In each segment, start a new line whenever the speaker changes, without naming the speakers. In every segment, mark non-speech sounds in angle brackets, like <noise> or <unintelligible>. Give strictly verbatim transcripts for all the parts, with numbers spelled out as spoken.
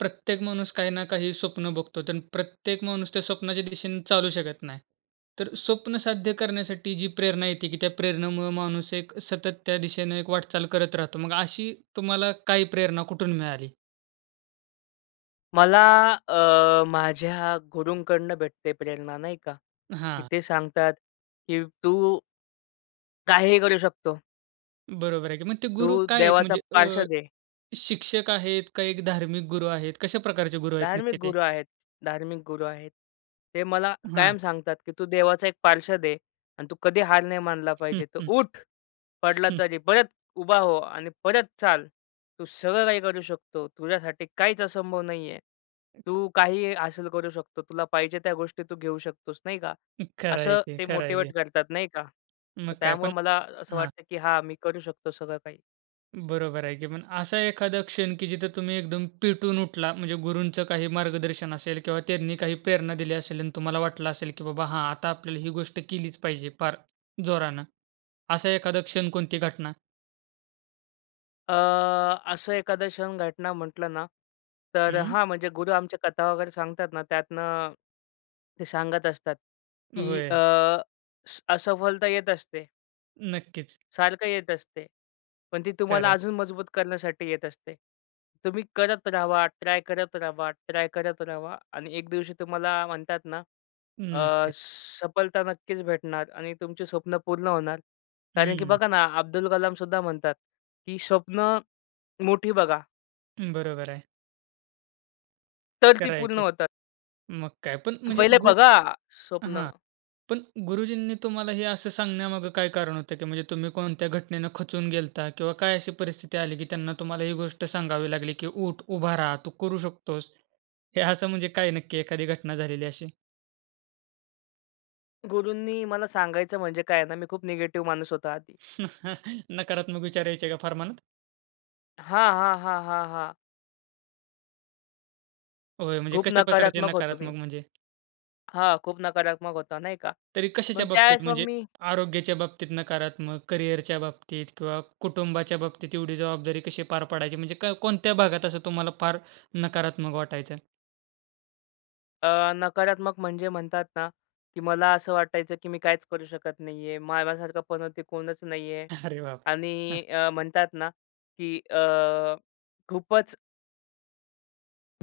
प्रत्येक माणूस काही ना काही स्वप्न बघतो. तर प्रत्येक माणूस त्या स्वप्नाच्या दिशेने चालू शकत नाही. तर स्वप्न साध्य करण्यासाठी जी प्रेरणा येते, की त्या प्रेरणेमुळं माणूस एक सतत त्या दिशेनं एक वाटचाल करत राहतो. मग अशी तुम्हाला काही प्रेरणा कुठून मिळाली?
मला अ, माझ्या गुरुंकडनं भेटते प्रेरणा नाही का? की
हां.
ते सांगतात की तू. काहीही करू शकतो.
बरोबर आहे की, मग ते गुरु
तू
काय आहेत?
देवाचा
म्हणजे अ,
पार्षद आहे.
शिक्षक आहेत? का एक धार्मिक गुरु आहेत? कशा प्रकारचे गुरु आहेत नक्की
धार्मिक
ते?
गुरु आहेत, धार्मिक गुरु आहेत. ते मला
हां.
कायम सांगतात, की तू देवाचा एक पार्षद आहे आणि तू कधी हार नाही मानला
हं,
पाहिजे. "तर
हं.
उठ, पडला
हं.
तरी परत उभा हो आणि परत चाल." तू सगळं काही करू शकतो. तुझ्यासाठी काहीच असंभव नाही आहे. तू काहीही हासिल करू शकतो. तुला पाहिजे त्या गोष्टी तू घेऊ शकतोस नाही का.
खरं आहे
असं
की,
ते
खरं आहे की.
मोटिवेट करतात नाही का.
मग
तर
काय पण
त्यामुळं मला अ, असं
हां.
वाटतं, की हां मी करू शकतो सगळं काही.
बरोबर आहे की, पण असा एखादा क्षण की जिथं तुम्ही एकदम पेटून उठला? म्हणजे गुरूंचं काही मार्गदर्शन असेल किंवा त्यांनी काही प्रेरणा दिली असेल आणि तुम्हाला वाटलं असेल की बाबा हां आता आपल्याला ही गोष्ट केलीच पाहिजे फार जोरानं. असा एखादा क्षण, कोणती घटना?
अ, असं एखादं क्षण, घटना म्हटलं ना, तर अ,
हं.
हां, म्हणजे गुरु आमचे कथा वगैरे सांगतात ना, त्यातनं ते सांगत असतात, की अ,
होय.
स असफलता येत असते
नक्कीच.
सारखं येत असते. पण ती तुम्हाला
खरंय.
अजून मजबूत करण्यासाठी येत असते. तुम्ही करत रहावा, ट्राय करत रहावा, ट्राय करत रहावा आणि एक दिवशी तुम्हाला म्हणतात ना अ,
नक्कीच.
सफलता नक्कीच भेटणार आणि तुमची स्वप्नं पूर्ण होणार. कारण की
हं.
बघा ना, अब्दुल कलाम सुद्धा म्हणतात की स्वप्नं मोठी बघा
बरोबर आहे.
तर ती
खर आहे
पूर्ण
की.
होतात.
मग काय. पण म्हणजे
पहिले
गु
बघा
हां.
स्वप्नं.
पण गुरुजींनी तुम्हाला हे असं सांगण्यामागे काय कारण होतं, की म्हणजे तुम्ही कोणत्या घटनेनं खचून गेलता किंवा काय अशी परिस्थिती आली, की त्यांना तुम्हाला ही गोष्ट सांगावी लागली की "उठ, उभा रहा, तू करू शकतोस." हे असं म्हणजे काय नक्की एखादी घटना झालेली अशी?
गुरूंनी मला सांगायचं म्हणजे काय आहे ना, मी खूप निगेटिव्ह माणूस होता आधी.
<chuckles> नकारात्मक विचार यायचे का फार मनात?
हां, हां, हां, हां, हां.
होय, म्हणजे
खूप
कशा प्रकारचे
नकारात्मक होतो मी.
नकारात्मक म्हणजे?
हां, खूप नकारात्मक होतं, नाही का.
तरी कशाच्या
मग
बाबतीत
त्यावेळेस मग
म्हणजे?
म
आरोग्याच्या बाबतीत नकारात्मक? करियरच्या बाबतीत किंवा कुटुंबाच्या बाबतीत एवढी जबाबदारी कशी पार पाडायची? म्हणजे क कोणत्या भागात असं तुम्हाला फार नकारात्मक वाटायचं?
अ, नकारात्मक म्हणजे म्हणतात ना, की मला असं वाटायचं, की मी काहीचं करू शकत नाही आहे माझ्यासारखं पनौती ते कोणचं नाही आहे
<chuckles> अरे, बाप रे. हां.
आणि अ, म्हणतात ना की अ, खूपचं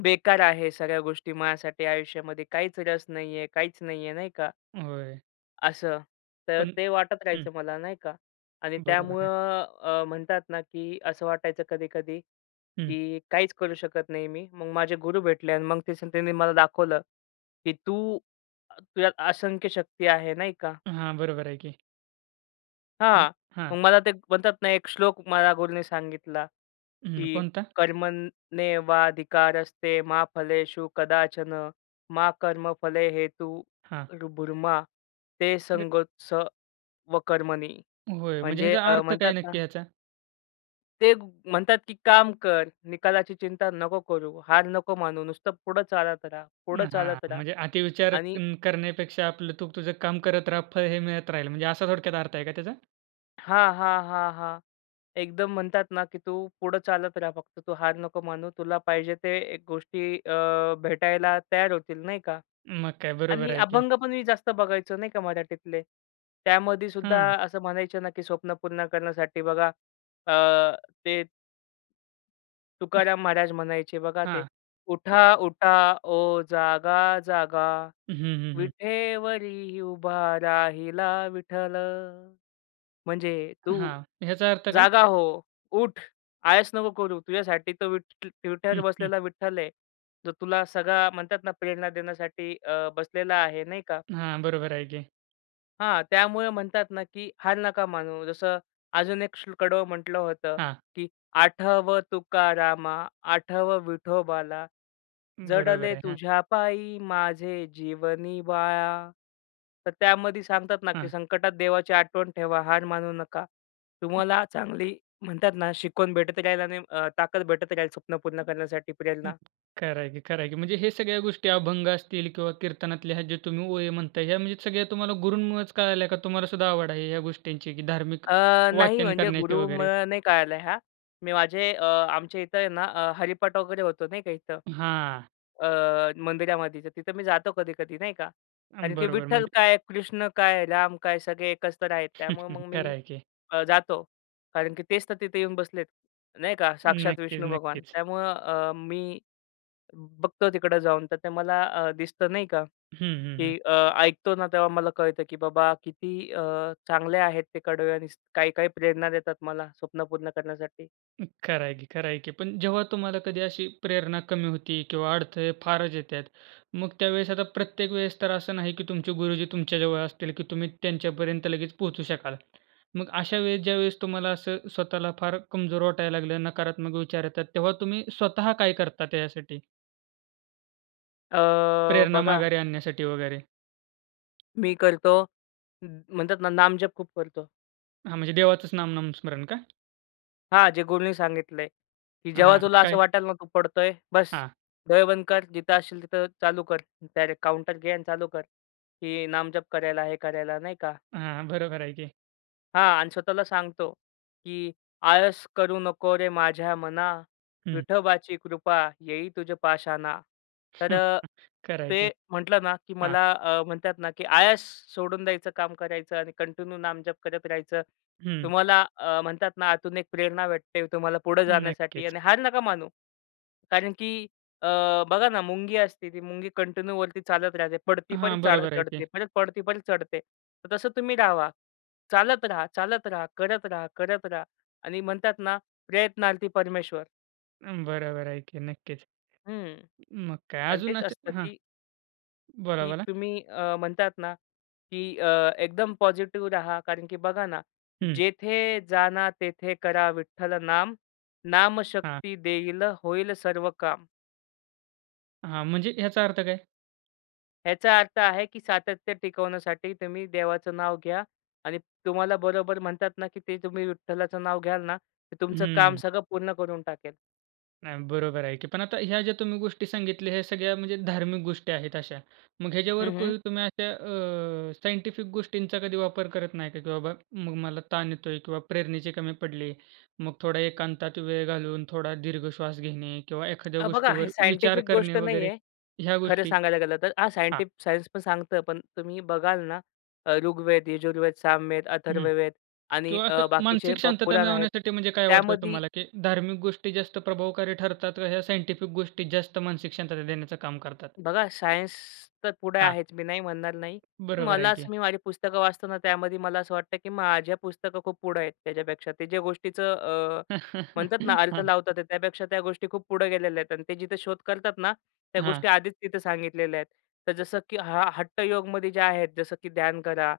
बेकार आहे सगळ्या गोष्टी माझ्यासाठी आयुष्यामध्ये काहीचं रस नाही आहे, काहीचं नाही आहे, नाही का.
होय.
असं. तर
पण
ते वाटत
हं.
राहायचं मला नाही का आणि
बरोबर आहे.
त्यामुळं अ, म्हणतात ना, की असं वाटायचं कधी-कधी
हं.
की काहीचं करू शकत नाही मी. मग माझे गुरु भेटले आणि मग त्याच त्यांनी मला दाखवलं, की "तू अ, तुझ्या असंख्य शक्ती आहे," नाही का.
हां, बरोबर आहे की. हं,
हां,
हां.
मग मला ते म्हणतात ना एक श्लोक मला गुरुने सांगितला,
हं,
की
कोणता?
"कर्मनेवाधिकारस्ते मा फलेषु कदाचन, मा कर्मफले हेतु
हां.
भुरमा ते
अरे
संगोत्स व कर्मणी."
होय, म्हणजे
म्हणजे
ह्याचा
अ,
अर्थ काय
म्हणतात ना
नक्की ह्याचा?
ते ब म्हणतात की काम कर निकालाची चिंता नको करू, हार नको मानू नुसतं पुढं चालत राहा, पुढं
हां.
चालत रहा
म्हणजे अति विचार
आणि
करण्यापेक्षा आपलं तू तुझं काम करत राहा. फळ हे मिळत राहील. म्हणजे असा थोडक्यात अर्थ आहे का त्याचा?
हां, हां, हां, हां. एकदम म्हणतात ना, की तू पुढं चालत रहा. फक्त तू हार नको मानू. तुला पाहिजे ते एक गोष्टी अ भेटायला तयार होतील नाही का?
मग काय बरोबर
आणि
आहे की?
अभंग पण मी जास्त बघायचो नाही का मराठीतले. त्यामध्ये सुद्धा
हं.
असं म्हणायचं ना, की स्वप्न पूर्ण करण्यासाठी बघा अ ते
हं.
तुकाराम महाराज म्हणायचे, बघा ते
हां.
उठा, उठा ओ जागा जागा
हं, हं, हं.
विठेवरी उभा राहिला विठ्ठल. म्हणजे तू
हां, ह्याचा अर्थ काय?
जागा हो, उठ, आळस नको करू. तुझ्यासाठी तर विटेवर
हं, हं.
बसलेला विठ्ठल आहे, जो तुला सगळा म्हणतात ना, प्रेरणा देण्यासाठी अ बसलेला आहे नाही का.
हां, बरोबर आहे की.
हां, त्यामुळं म्हणतात ना, की हार नका मानू. जसं अजून एक श्लोक म्हटलं होतं,
हां.
की "आठव तुकारामा आठवं विठोबाला
बरोबर
जडले
आहे, हां.
तुझ्या पायी माझे जीवनी बाळा." तर त्यामध्ये सांगतात ना, की
हं.
संकटात देवाची आठवण ठेवा. हार मानू नका. तुम्हाला चांगली म्हणतात ना, शिकवण भेटत राहील आणि अ ताकद भेटत राहील स्वप्न पूर्ण करण्यासाठी
हं,
प्रेरणा.
खरं आहे की खरं आहे की म्हणजे हे सगळ्या गोष्टी अभंग असतील किंवा कीर्तनातल्या ह्या जे तुम्ही ओळी म्हणताय, ह्या म्हणजे सगळ्या तुम्हाला गुरूंमुळेच कळल्या का? तुम्हाला सुद्धा आवड आहे ह्या गोष्टींची की धार्मिक
अ, नाही
वाचन
म्हणजे
करण्याचे
गुरु
वगैरे?
नाही, मग कळलं ह्या. मी माझे अ, आमच्या इथं आहे ना, अ, हरिपाठ वगैरे होतो नाही का इथं,
हां.
अ, मंदिरामध्ये. तर तिथं मी जातो कधी-कधी नाही का, कारण की
बरोबर
विठ्ठल
म्हणजे
काय कृष्ण काय राम काय सगळे एकच आहेत. त्यामुळं मग
<chuckles> खरं
मी
आहे की.
जातो, कारण की तेच तर तिथं येऊन बसलेत नाही का, साक्षात
नक्कीच,
विष्णू भगवान.
नक्कीच.
त्यामुळं अ मी बघतो तिकडं जाऊन तर ते मला अ, दिसतं नाही का,
हं, हं, हं.
की अ, ऐकतो ना तेव्हा मला कळतं की बाबा किती अ चांगले आहेत ते कडवे आणि काही-काही प्रेरणा देतात मला स्वप्न पूर्ण करण्यासाठी.
उम्म, खरं आहे की, खरं आहे की. पण जेव्हा तुम्हाला कधी अशी प्रेरणा कमी होती किंवा अडथळे फारच येतात, मग त्यावेळेस, आता प्रत्येक वेळेस तर असं नाही की तुमचे गुरुजी तुमच्याजवळ असतील, की तुम्ही त्यांच्यापर्यंत लगेच पोहोचू शकाल. मग अशा वेळेस, ज्यावेळेस तुम्हाला असं स्वतःला फार कमजोर वाटायला लागलं, नकारात्मक विचार येतात, तेव्हा तुम्ही स्वतः काय करता त्याच्यासाठी?
अ,
प्रेरणा
बघा.
माघारी आणण्यासाठी वगैरे.
मी करतो, उम्म, म्हणतात ना, नामजप खूप करतो.
हां, म्हणजे देवाचंच नाम, नाम स्मरण का?
हां, जे गुरूंनी सांगितलंय, की "जेव्हा
हां,
तुला असं
काय?
वाटायला, नको पडतोय, बस
हां.
डोळे बंद कर, जिथं असशील तिथं, चालू कर, डायरेक्ट काउंटर घे, आणि चालू कर, की नामजप करायला, हे करायला नाही का?
हां, बरोबर आहे की.
हां, आणि स्वतःला सांगतो, की "आळस करू नको रे माझ्या मना,
हं.
विठोबाची कृपा, येई तुझ्या पाशाणा." तर
<chuckles>
अ,
खरं आहे की,
ते म्हटलं ना, की
हां.
मला अ, म्हणतात ना, की आळस सोडून द्यायचं, काम करायचं आणि कंटिन्यू नामजप करत राहायचं.
हं.
तुम्हाला अ, म्हणतात ना, आतून एक प्रेरणा वाटते तुम्हाला पुढं जाण्यासाठी
नक्कीच.
आणि हार नका मानू, कारण की अ, बघा ना, मुंगी असते, ती मुंगी कंटिन्यू वरती चालत राहते. पडती, परत
हां,
चढ
बरोबर आहे
चढते,
की.
परत पडती, पर चढते. तर तसं तुम्ही राहावा, चालत राहा, चालत राहा, करत राहा, करत रहा आणि म्हणतात ना, प्रयत्नार्थी परमेश्वर.
अ, बरोबर आहे की नक्कीच.
हं.
मग काय
आणि
अजून
तेच
असे
असतं
हां,
की की
बोला-बोला.
तुम्ही अ, म्हणतात ना, की अ, एकदम पॉझिटिव्ह रहा कारण की बघा ना,
हं.
जेथे जाना तेथे करा विठ्ठल नाम, नाम
हां.
शक्ती देईल होईल सर्व काम.
हां, म्हणजे ह्याचा अर्थ काय?
ह्याचा अर्थ आहे, की सातत्य टिकवण्यासाठी तुम्ही देवाचं नाव घ्या. आणि तुम्हाला बरोबर म्हणतात ना, की ते तुम्ही विठ्ठलाचं नाव घ्याल ना, ते तुमचं काम
हं.
सगळं पूर्ण करून टाकेल.
नाही बरोबर आहे की. पण आता ह्या ज्या तुम्ही गोष्टी सांगितल्या, ह्या सगळ्या म्हणजे धार्मिक गोष्टी आहेत अशा. मग ह्याच्यावर
हं, हं.
तुम्ही अशा अ, सायंटिफिक गोष्टींचा कधी वापर करत नाही का? की बाबा मला ताण येतोय किंवा प्रेरणेचे कमी पडले, मग थोडा एकांतात वेळ घालवून, थोडा दीर्घ श्वास घेणे किंवा एखाद्या
अ, बघा हे
गोष्टीवर विचार
सायंटिफिक
करणे
गोष्ट
वगैरे,
नाहीये.
ह्या
खरं
गोष्टी?
सांगायला गेलं तर हां अ,
हां.
सायंटि सायन्स पण सांगतं पण तुम्ही बघाल ना ऋग्वेद, यजुर्वेद, सामवेद,
हं,
अथर्ववेद आणि
किंवा
अ,
असं
बाकीचे
मानसिक शांतता
पुराण आहेत.
मिळवण्यासाठी म्हणजे काय वाटतं
त्यामधी
तुम्हाला, की धार्मिक गोष्टी जास्त प्रभावकारी ठरतात का ह्या साइंटिफिक गोष्टी जास्त मानसिक शांतता देण्याचं काम करतात?
बघा सायन्स तर पुढे
हां.
आहेच मी नाही म्हणणार नाही.
बरोबर
मला
आहे
असं
की.
मी माझी पुस्तकं वाचतो ना, त्यामध्ये मला असं वाटतं, की माझ्या पुस्तकं खूप पुढं आहेत त्याच्यापेक्षा ते ज्या गोष्टीचं अ, म्हणतात ना
<laughs>
अर्थ
हां.
लावतात त्यापेक्षा त्या गोष्टी खूप पुढं गेलेल्या आहेत आणि ते जिथं शोध करतात ना, त्या
हां.
गोष्टी आधीच तिथं सांगितलेल्या आहेत. तर जसं की हा हट्टयोगमध्ये जे आहेत जसं की ध्यान करा.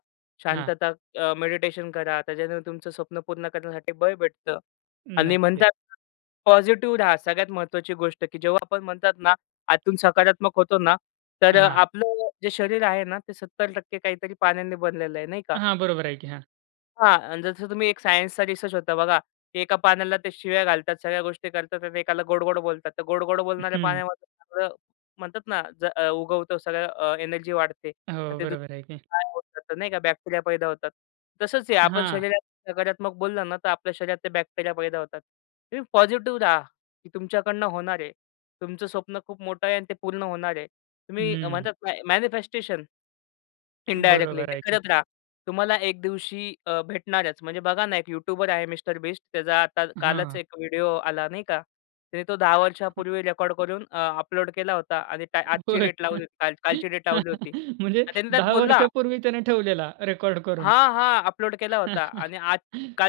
हां.
शांतता, अ, मेडिटेशन करा त्याच्याने तुमचं स्वप्न पूर्ण करण्यासाठी बळ भेटतं. आणि
नक्कीच.
म्हणतात ना पॉझिटिव्ह रहा. सगळ्यात महत्वाची गोष्ट की जेव्हा आपण म्हणतात ना, आतून सकारात्मक होतो ना, तर
हां.
आपलं जे शरीर आहे ना ते सत्तर टक्के काहीतरी पाण्याने बनलेलं आहे, नाही का?
हां, बरोबर आहे की. हां.
हां. आणि जसं तुम्ही एक सायन्सचा रिसर्च होता बघा, की एका पाण्याला ते शिव्या घालतात, सगळ्या गोष्टी करतात आणि एकाला गोड-गोड बोलतात. तर गोड-गोड बोलणाऱ्या
हं.
पाण्यामध्ये सगळं म्हणतात ना, ज अ, उगवतो सगळं अ, एनर्जी वाढते.
हो,
आणि ते
बरोबर आहे की.
<unintelligible> नाही का बॅक्टेरिया पैदा होतात. तसंच आहे, आपण
हां.
शरीरात नकारात्मक बोललं ना, तर आपल्या शरीरात ते बॅक्टेरिया पैदा होतात. तुम्ही पॉझिटिव्ह राहा, की तुमच्याकडनं होणार आहे. तुमचं स्वप्न खूप मोठं आहे आणि ते पूर्ण होणार आहे. तुम्ही अ,
हम्म.
म्हणतात ना ए मॅनिफेस्टेशन ...इंडायरेक्टली
बरोबर
ते
आहे की.
करत राहा. तुम्हाला एक दिवशी अ, भेटणारच. म्हणजे बघा ना एक यूट्यूबर आहे मिस्टर बीस्ट, त्याचा आता कालच
हां.
एक व्हिडिओ आला, नाही का? त्याने तो दहा
हं.
वर्षांपूर्वी रेकॉर्ड करून अ, अपलोड केला होता आणि त्या आजची
होय.
डेट लावली, काल कालची डेट लावली
<chuckles>
होती.
म्हणजे
आणि त्याने त्यात
दहा
बोलला
वर्षापूर्वी त्याने ठेवलेला रेकॉर्ड करून.
हां, हां. अपलोड केला होता
<chuckles>
आणि आज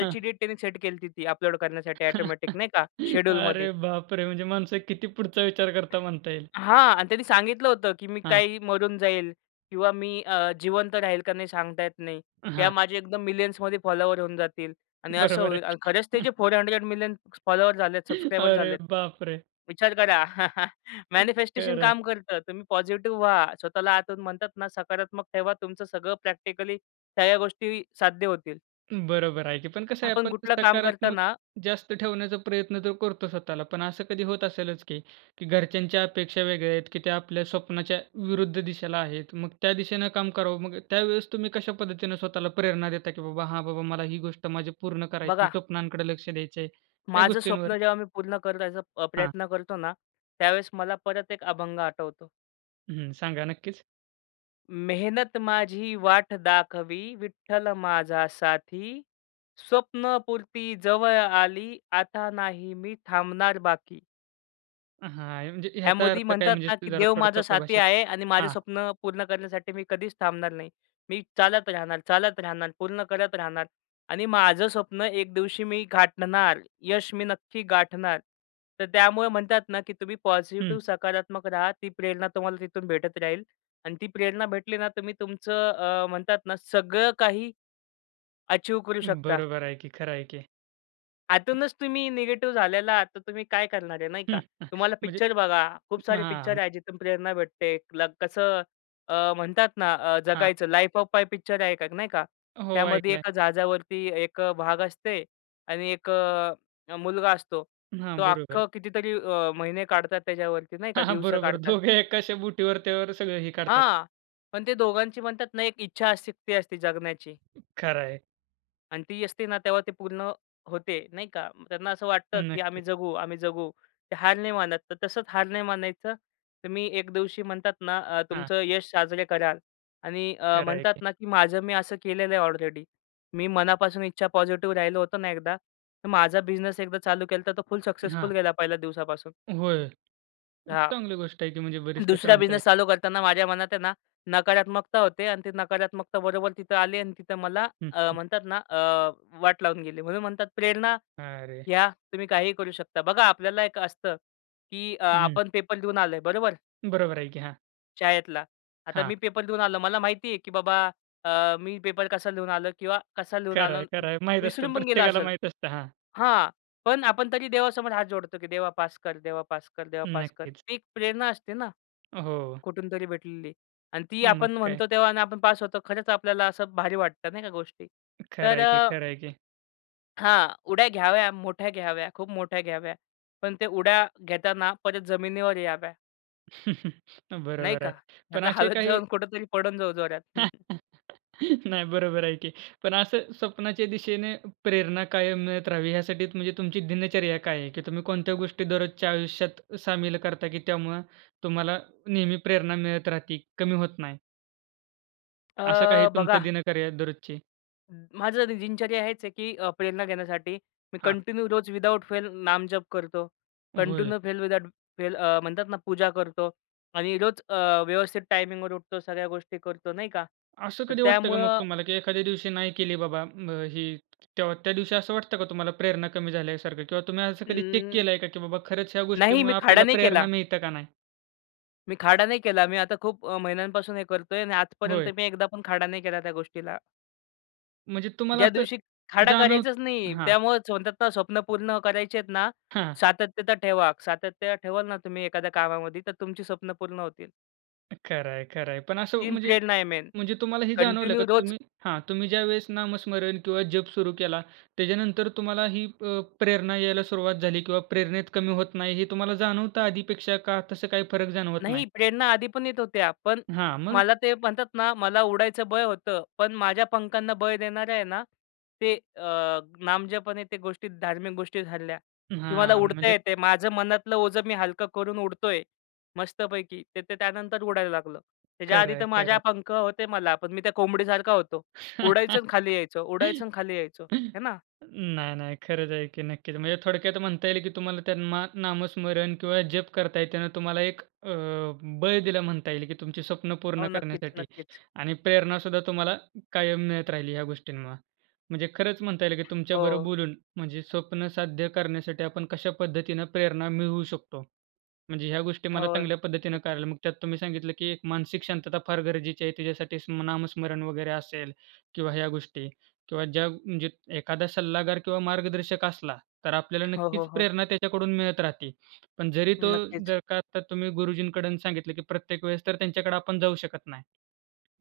हां.
डेट त्यांनी सेट केलती. ती अपलोड करण्यासाठी ऑटोमॅटिक
<chuckles>
नाही का शेड्यूलमध्ये.
अरे बापरे! म्हणजे माणसं किती पुढचा विचार करता म्हणता येईल.
हां आणि त्यांनी सांगितलं होतं, की मी
हां.
काही मरून जाईल किंवा मी अ, जिवंत राहील का नाही सांगता येत नाही.
अ
त्या
हां.
माझ्या एकदम मिलियन्समध्ये फॉलोवर होऊन जातील आणि असं
बरोबर आहे
होईल. आणि
की.
खरंच ते
<chuckles>
जे फोर हंड्रेड मिलियन फॉलोवर झालेत,
<inhales>
सब्सक्राइबर
अरे
झालेत.
बापरे!
विचार करा <chuckles>
एक
मॅनिफेस्टेशन
खरं आहे.
काम करतं. तुम्ही पॉझिटिव्ह व्हा. स्वतःला आतून म्हणतात ना, सकारात्मक ठेवा, तुमचं सगळं प्रॅक्टिकली सगळ्या गोष्टी साध्य होतील.
बरोबर आहे की. पण कसं आहे
आपण
आपण
कुठलं काम
सकारात्मक
करताना
जास्त ठेवण्याचा प्रयत्न तर करतो स्वतःला, पण असं कधी होत असेलच की की घरच्यांच्या अपेक्षा वेगळ्या आहेत की त्या आपल्या स्वप्नाच्या विरुद्ध दिशेला आहेत. मग त्या दिशेनं काम करावं. मग त्यावेळेस तुम्ही कशा पद्धतीनं स्वतःला प्रेरणा देता की "बाबा, हां बाबा, मला ही गोष्ट माझी पूर्ण करायची,
बघा
स्वप्नांकडं लक्ष द्यायचं आहे," या
माझं
गोष्टींवर
स्वप्न जेव्हा मी पूर्ण करायचा अ,
हां.
प्रयत्न करतो ना त्यावेळेस मला परत एक अभंग आठवतो.
हं. सांगा नक्कीच.
मेहनत माझी वाट दाखवी, विठ्ठल माझा साथी, स्वप्नपूर्ती जवळ आली, आता नाही मी थांबणार बाकी.
अ, हां म्हणजे ह्याचा
ह्यामध्ये
अर्थ काय
म्हणतात
म्हणजे
ना
सो
की
जरा
देव
थोडं
माझा
सोप्या
साथी
भाषेत?
आहे आणि माझं
हां.
स्वप्न पूर्ण करण्यासाठी मी कधीच थांबणार नाही. मी चालत राहणार, चालत राहणार, पूर्ण करत राहणार आणि माझं स्वप्न एक दिवशी मी गाठणार. यश मी नक्की गाठणार. तर त्यामुळं म्हणतात ना की तुम्ही
हं.
पॉझिटिव्ह सकारात्मक राहा. ती प्रेरणा तुम्हाला तिथून भेटत राहील आणि ती प्रेरणा भेटली ना तुम्ही तुमचं अ, म्हणतात ना सगळं काही अचीव्ह करू शकता.
बरोबर आहे की. खरं आहे की.
आतूनच तुम्ही निगेटिव्ह झालेला आहात. तर तुम्ही काय करणार आहे नाही का.
हं, हं,
तुम्हाला
म्हणजे
पिक्चर बघा, खूप सारे पिक्चर
हां.
आहे. जिथून प्रेरणा भेटते. <unintelligible> कसं अ, म्हणतात ना, अ,
हां.
जगायचं लाईफ ऑफ पाय पिक्चर आहे एक नाही का.
हो,
त्यामध्ये
ऐकलंय.
एका जहाजावरती एक भाग असते आणि एक मुलगा असतो.
हां,
तो
बरोबर.
अख्खं कितीतरी अ, महिने काढतात त्याच्यावरती नाही का.
हां, हां,
दिवसं
बरोबर,
काढतात.
दोघे एकाच्या बोटीवर त्यावर सगळं हे काढतात.
हां, पण ते दोघांची म्हणतात ना, एक इच्छाशक्ती असते जगण्याची.
खरं आहे.
आणि ती असते ना, तेव्हा ते पूर्ण होते नाही का. त्यांना असं वाटतं, की
नक्कीच.
आम्ही जगू, आम्ही जगू. ते हार नाही मानत. तर तसंच हार नाही मानायचं. तर मी एक दिवशी म्हणतात ना, अ,
हां.
तुमचं यश साजरे कराल आणि अ,
खरं आहे
म्हणतात
की.
ना, की माझं मी असं केलेलं आहे ऑलरेडी. मी मनापासून इच्छा पॉझिटिव्ह राहिलो होतो ना एकदा. तर माझा बिझनेस एकदा चालू केला. तर तो फुल सक्सेसफुल
हां.
गेला पहिल्या दिवसापासून.
होय, मग
हां.
चांगली गोष्ट आहे की म्हणजे बरीच तसं
दुसरा
म्हणता
बिझनेस
येईल.
चालू करताना माझ्या मनात आहे ना, नकारात्मकता होते आणि ते नकारात्मकता बरोबर तिथं आले आणि तिथं मला
हं,
अ,
हं.
म्हणतात ना अ, वाट लावून गेली. म्हणून म्हणतात प्रेरणा
अरे.
घ्या तुम्ही काहीही करू शकता. बघा आपल्याला एक असतं, की अ,
हं.
आपण पेपर देऊन आलोय. बरोबर?
बरोबर आहे की हां.
शाळेतला. आता
हां.
मी पेपर देऊन आलो. मला माहिती आहे की बाबा, अ, मी पेपर कसा लिहून आलो किंवा कसा लिहून आलो
खरंय,
वि
खरंय, माहीत असतं.
विसरून पण गेलं
प्रत्येकाला
असेल
माहीत असतं. हां.
हां. पण आपण तरी देवासमोर हात जोडतो, की 'देवा पास कर, देवा पास कर, देवा पास कर.'
नक्कीच.
ती एक प्रेरणा असते ना,
अ, हो.
कुठून तरी भेटलेली. आणि ती
मग
आपण
काय.
म्हणतो तेव्हा आणि आपण पास होतो खरंच आपल्याला असं भारी वाटतं नाही का गोष्टी. तर
खरंय की
अ
खरंय की.
हां. उड्या घ्याव्या, मोठ्या घ्याव्या, खूप मोठ्या घ्याव्या. पण ते उड्या घेताना परत जमिनीवर याव्या.
<chuckles>
नाही
बरोबर
का?
आहे.
नाही
पण
तर
असे
हवेत
काही
जाऊन कुठेतरी पडून जाऊ जोरात.
<chuckles> नाही बरोबर आहे की. पण असं स्वप्नाच्या दिशेने प्रेरणा कायम मिळत राहावी यासाठीच म्हणजे तुमची दिनचर्या काय आहे, की तुम्ही कोणत्या गोष्टी दररोजच्या आयुष्यात सामील करता की त्यामुळं तुम्हाला नेहमी प्रेरणा मिळत राहते, कमी होत नाही? असं काही
अ,
तुमचं
बघा
दिनकर्या दररोजची?
माझं दिनचर्या हेच आहे की अ, प्रेरणा घेण्यासाठी, मी
हां.
कंटिन्यू रोज विदाऊट फेल नामजप करतो.
होय.
कंटिन्यू फेल विदाऊट फेल अ, म्हणतात ना पूजा करतो आणि रोज अ, व्यवस्थित टायमिंगवर उठतो, सगळ्या गोष्टी करतो नाही का.
असं
तर
कधी वाटतं का मग
त्यामुळं
तुम्हाला, की एखाद्या दिवशी नाही केली बाबा, म ही तेव्हा त्या दिवशी असं वाटतं का, तुम्हाला प्रेरणा कमी झाल्यासारखं किंवा तुम्ही असं कधी चेक
अं.
केलंय का, की बाबा खरंच ह्या
नाही, मी
गोष्टीमुळे
खाडा
आपल्याला
नाही
प्रेरणा
केला.
मिळतं का नाही?
मी खाडा नाही केला मी आता खूप अ, महिन्यांपासून हे करतो आहे आणि आजपर्यंत
होय.
मी एकदा पण खाडा नाही केला त्या गोष्टीला.
म्हणजे तुम्हाला
ज्या
असं,
दिवशी खाडा
जाणव
करायचाच नाही.
हां.
त्यामुळंच स्वत:चं स्वप्न पूर्ण करायचे आहेत ना,
हां.
सातत्यता ठेवा. सातत्य ठेवाल ना तुम्ही एखाद्या कामामध्ये तर तुमची स्वप्नं पूर्ण होतील.
खरं आहे, खरं आहे. पण असं
तीन
म्हणजे
प्रेरणा आहे मेन,
म्हणजे तुम्हाला हे जाणवलं का
कंटिन्यू रोज
तुम्ही हां, तुम्ही ज्यावेळेस नामस्मरण किंवा जप सुरू केला, त्याच्यानंतर तुम्हाला ही अ, प्रेरणा यायला सुरुवात झाली किंवा प्रेरणेत कमी होत नाही हे तुम्हाला जाणवतं आधीपेक्षा का तसं काही फरक जाणवत नाही?
नाही, प्रेरणा आधी पण येत होत्या. पण
हां. मग?
मला ते म्हणतात ना, मला उडायचं बळ होतं. पण माझ्या पंखांना बळ देणाऱ्या आहे ना, ते अ, नामजपाने त्या गोष्टी धार्मिक गोष्टी झाल्या, की मला
हां.
उडता
म्हणजे
येते आहे. माझं मनातलं ओझं मी हलकं करून उडतो आहे मस्तपैकी. ते ते त्यानंतर उडायला लागलं. त्याच्याआधी तर
खरंय,
माझ्या
खरंय.
पंख होते मला. पण मी त्या कोंबडीसारखा होतो. उडायचं आणि खाली यायचो उडायचं आणि
<chuckles>
खाली यायचो, हे ना?
नाही, नाही. खरच आहे, की नक्कीच. म्हणजे थोडक्यात म्हणता येईल, की तुम्हाला त्यांना नामस्मरण किंवा जप करत आहेत, तेव्हा तुम्हाला एक अ, बळ दिलं म्हणता येईल. की तुमची स्वप्नं
हो.
पूर्ण
नक्कीच,
करण्यासाठी
नक्कीच.
आणि प्रेरणासुद्धा तुम्हाला कायम मिळत राहिली या गोष्टींमुळे. म्हणजे खरच म्हणता येईल, की तुमच्याबरोबर
हो.
बोलून म्हणजे स्वप्न साध्य करण्यासाठी आपण कशा पद्धतीनं प्रेरणा मिळवू शकतो. म्हणजे ह्या गोष्टी मला
हो.
चांगल्या पद्धतीनं
तेच.
करायला. मग त्यात तुम्ही सांगितलं, की एक मानसिक शांतता फार गरजेची आहे तिच्यासाठी स्म नामस्मरण वगैरे असेल किंवा ह्या गोष्टी किंवा ज्या म्हणजे एखादा सल्लागार किंवा मार्गदर्शक असला, तर आपल्याला
हो,
नक्कीच
हो, हो.
प्रेरणा त्याच्याकडून मिळत राहती. पण जरी तो
नक्कीच.
जर का आत्ता तुम्ही गुरुजींकडून सांगितलं, की प्रत्येक वेळेस तर त्यांच्याकडे आपण जाऊ शकत नाही.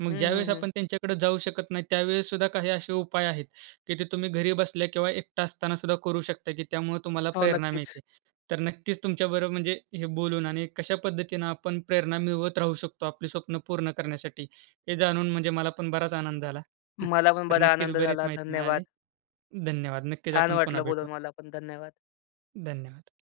मग
हं,
ज्यावेळेस
हं, हं.
आपण त्यांच्याकडं जाऊ शकत नाही. त्यावेळेस सुद्धा काही असे उपाय आहेत, की ते तुम्ही घरी बसल्या किंवा एकटा असताना सुद्धा करू शकता, की त्यामुळं तुम्हाला
हो.
प्रेरणा
नक्कीच.
मिळते. तर नक्कीच तुमच्याबरोबर म्हणजे हे बोलून आणि कशा पद्धतीनं आपण प्रेरणा मिळवत राहू शकतो आपली स्वप्नं पूर्ण करण्यासाठी हे जाणून म्हणजे मला पण बराच आनंद झाला. <chuckles>
मला पण
तर
बरा
नक्कीच
आनंद
बरीच
झाला,
माहिती
धन्यवाद.
मिळाली. धन्यवाद, नक्कीच
छान
आपण पुन्हा
वाटलं
भेटू.
बोलून मला पण. धन्यवाद.
धन्यवाद.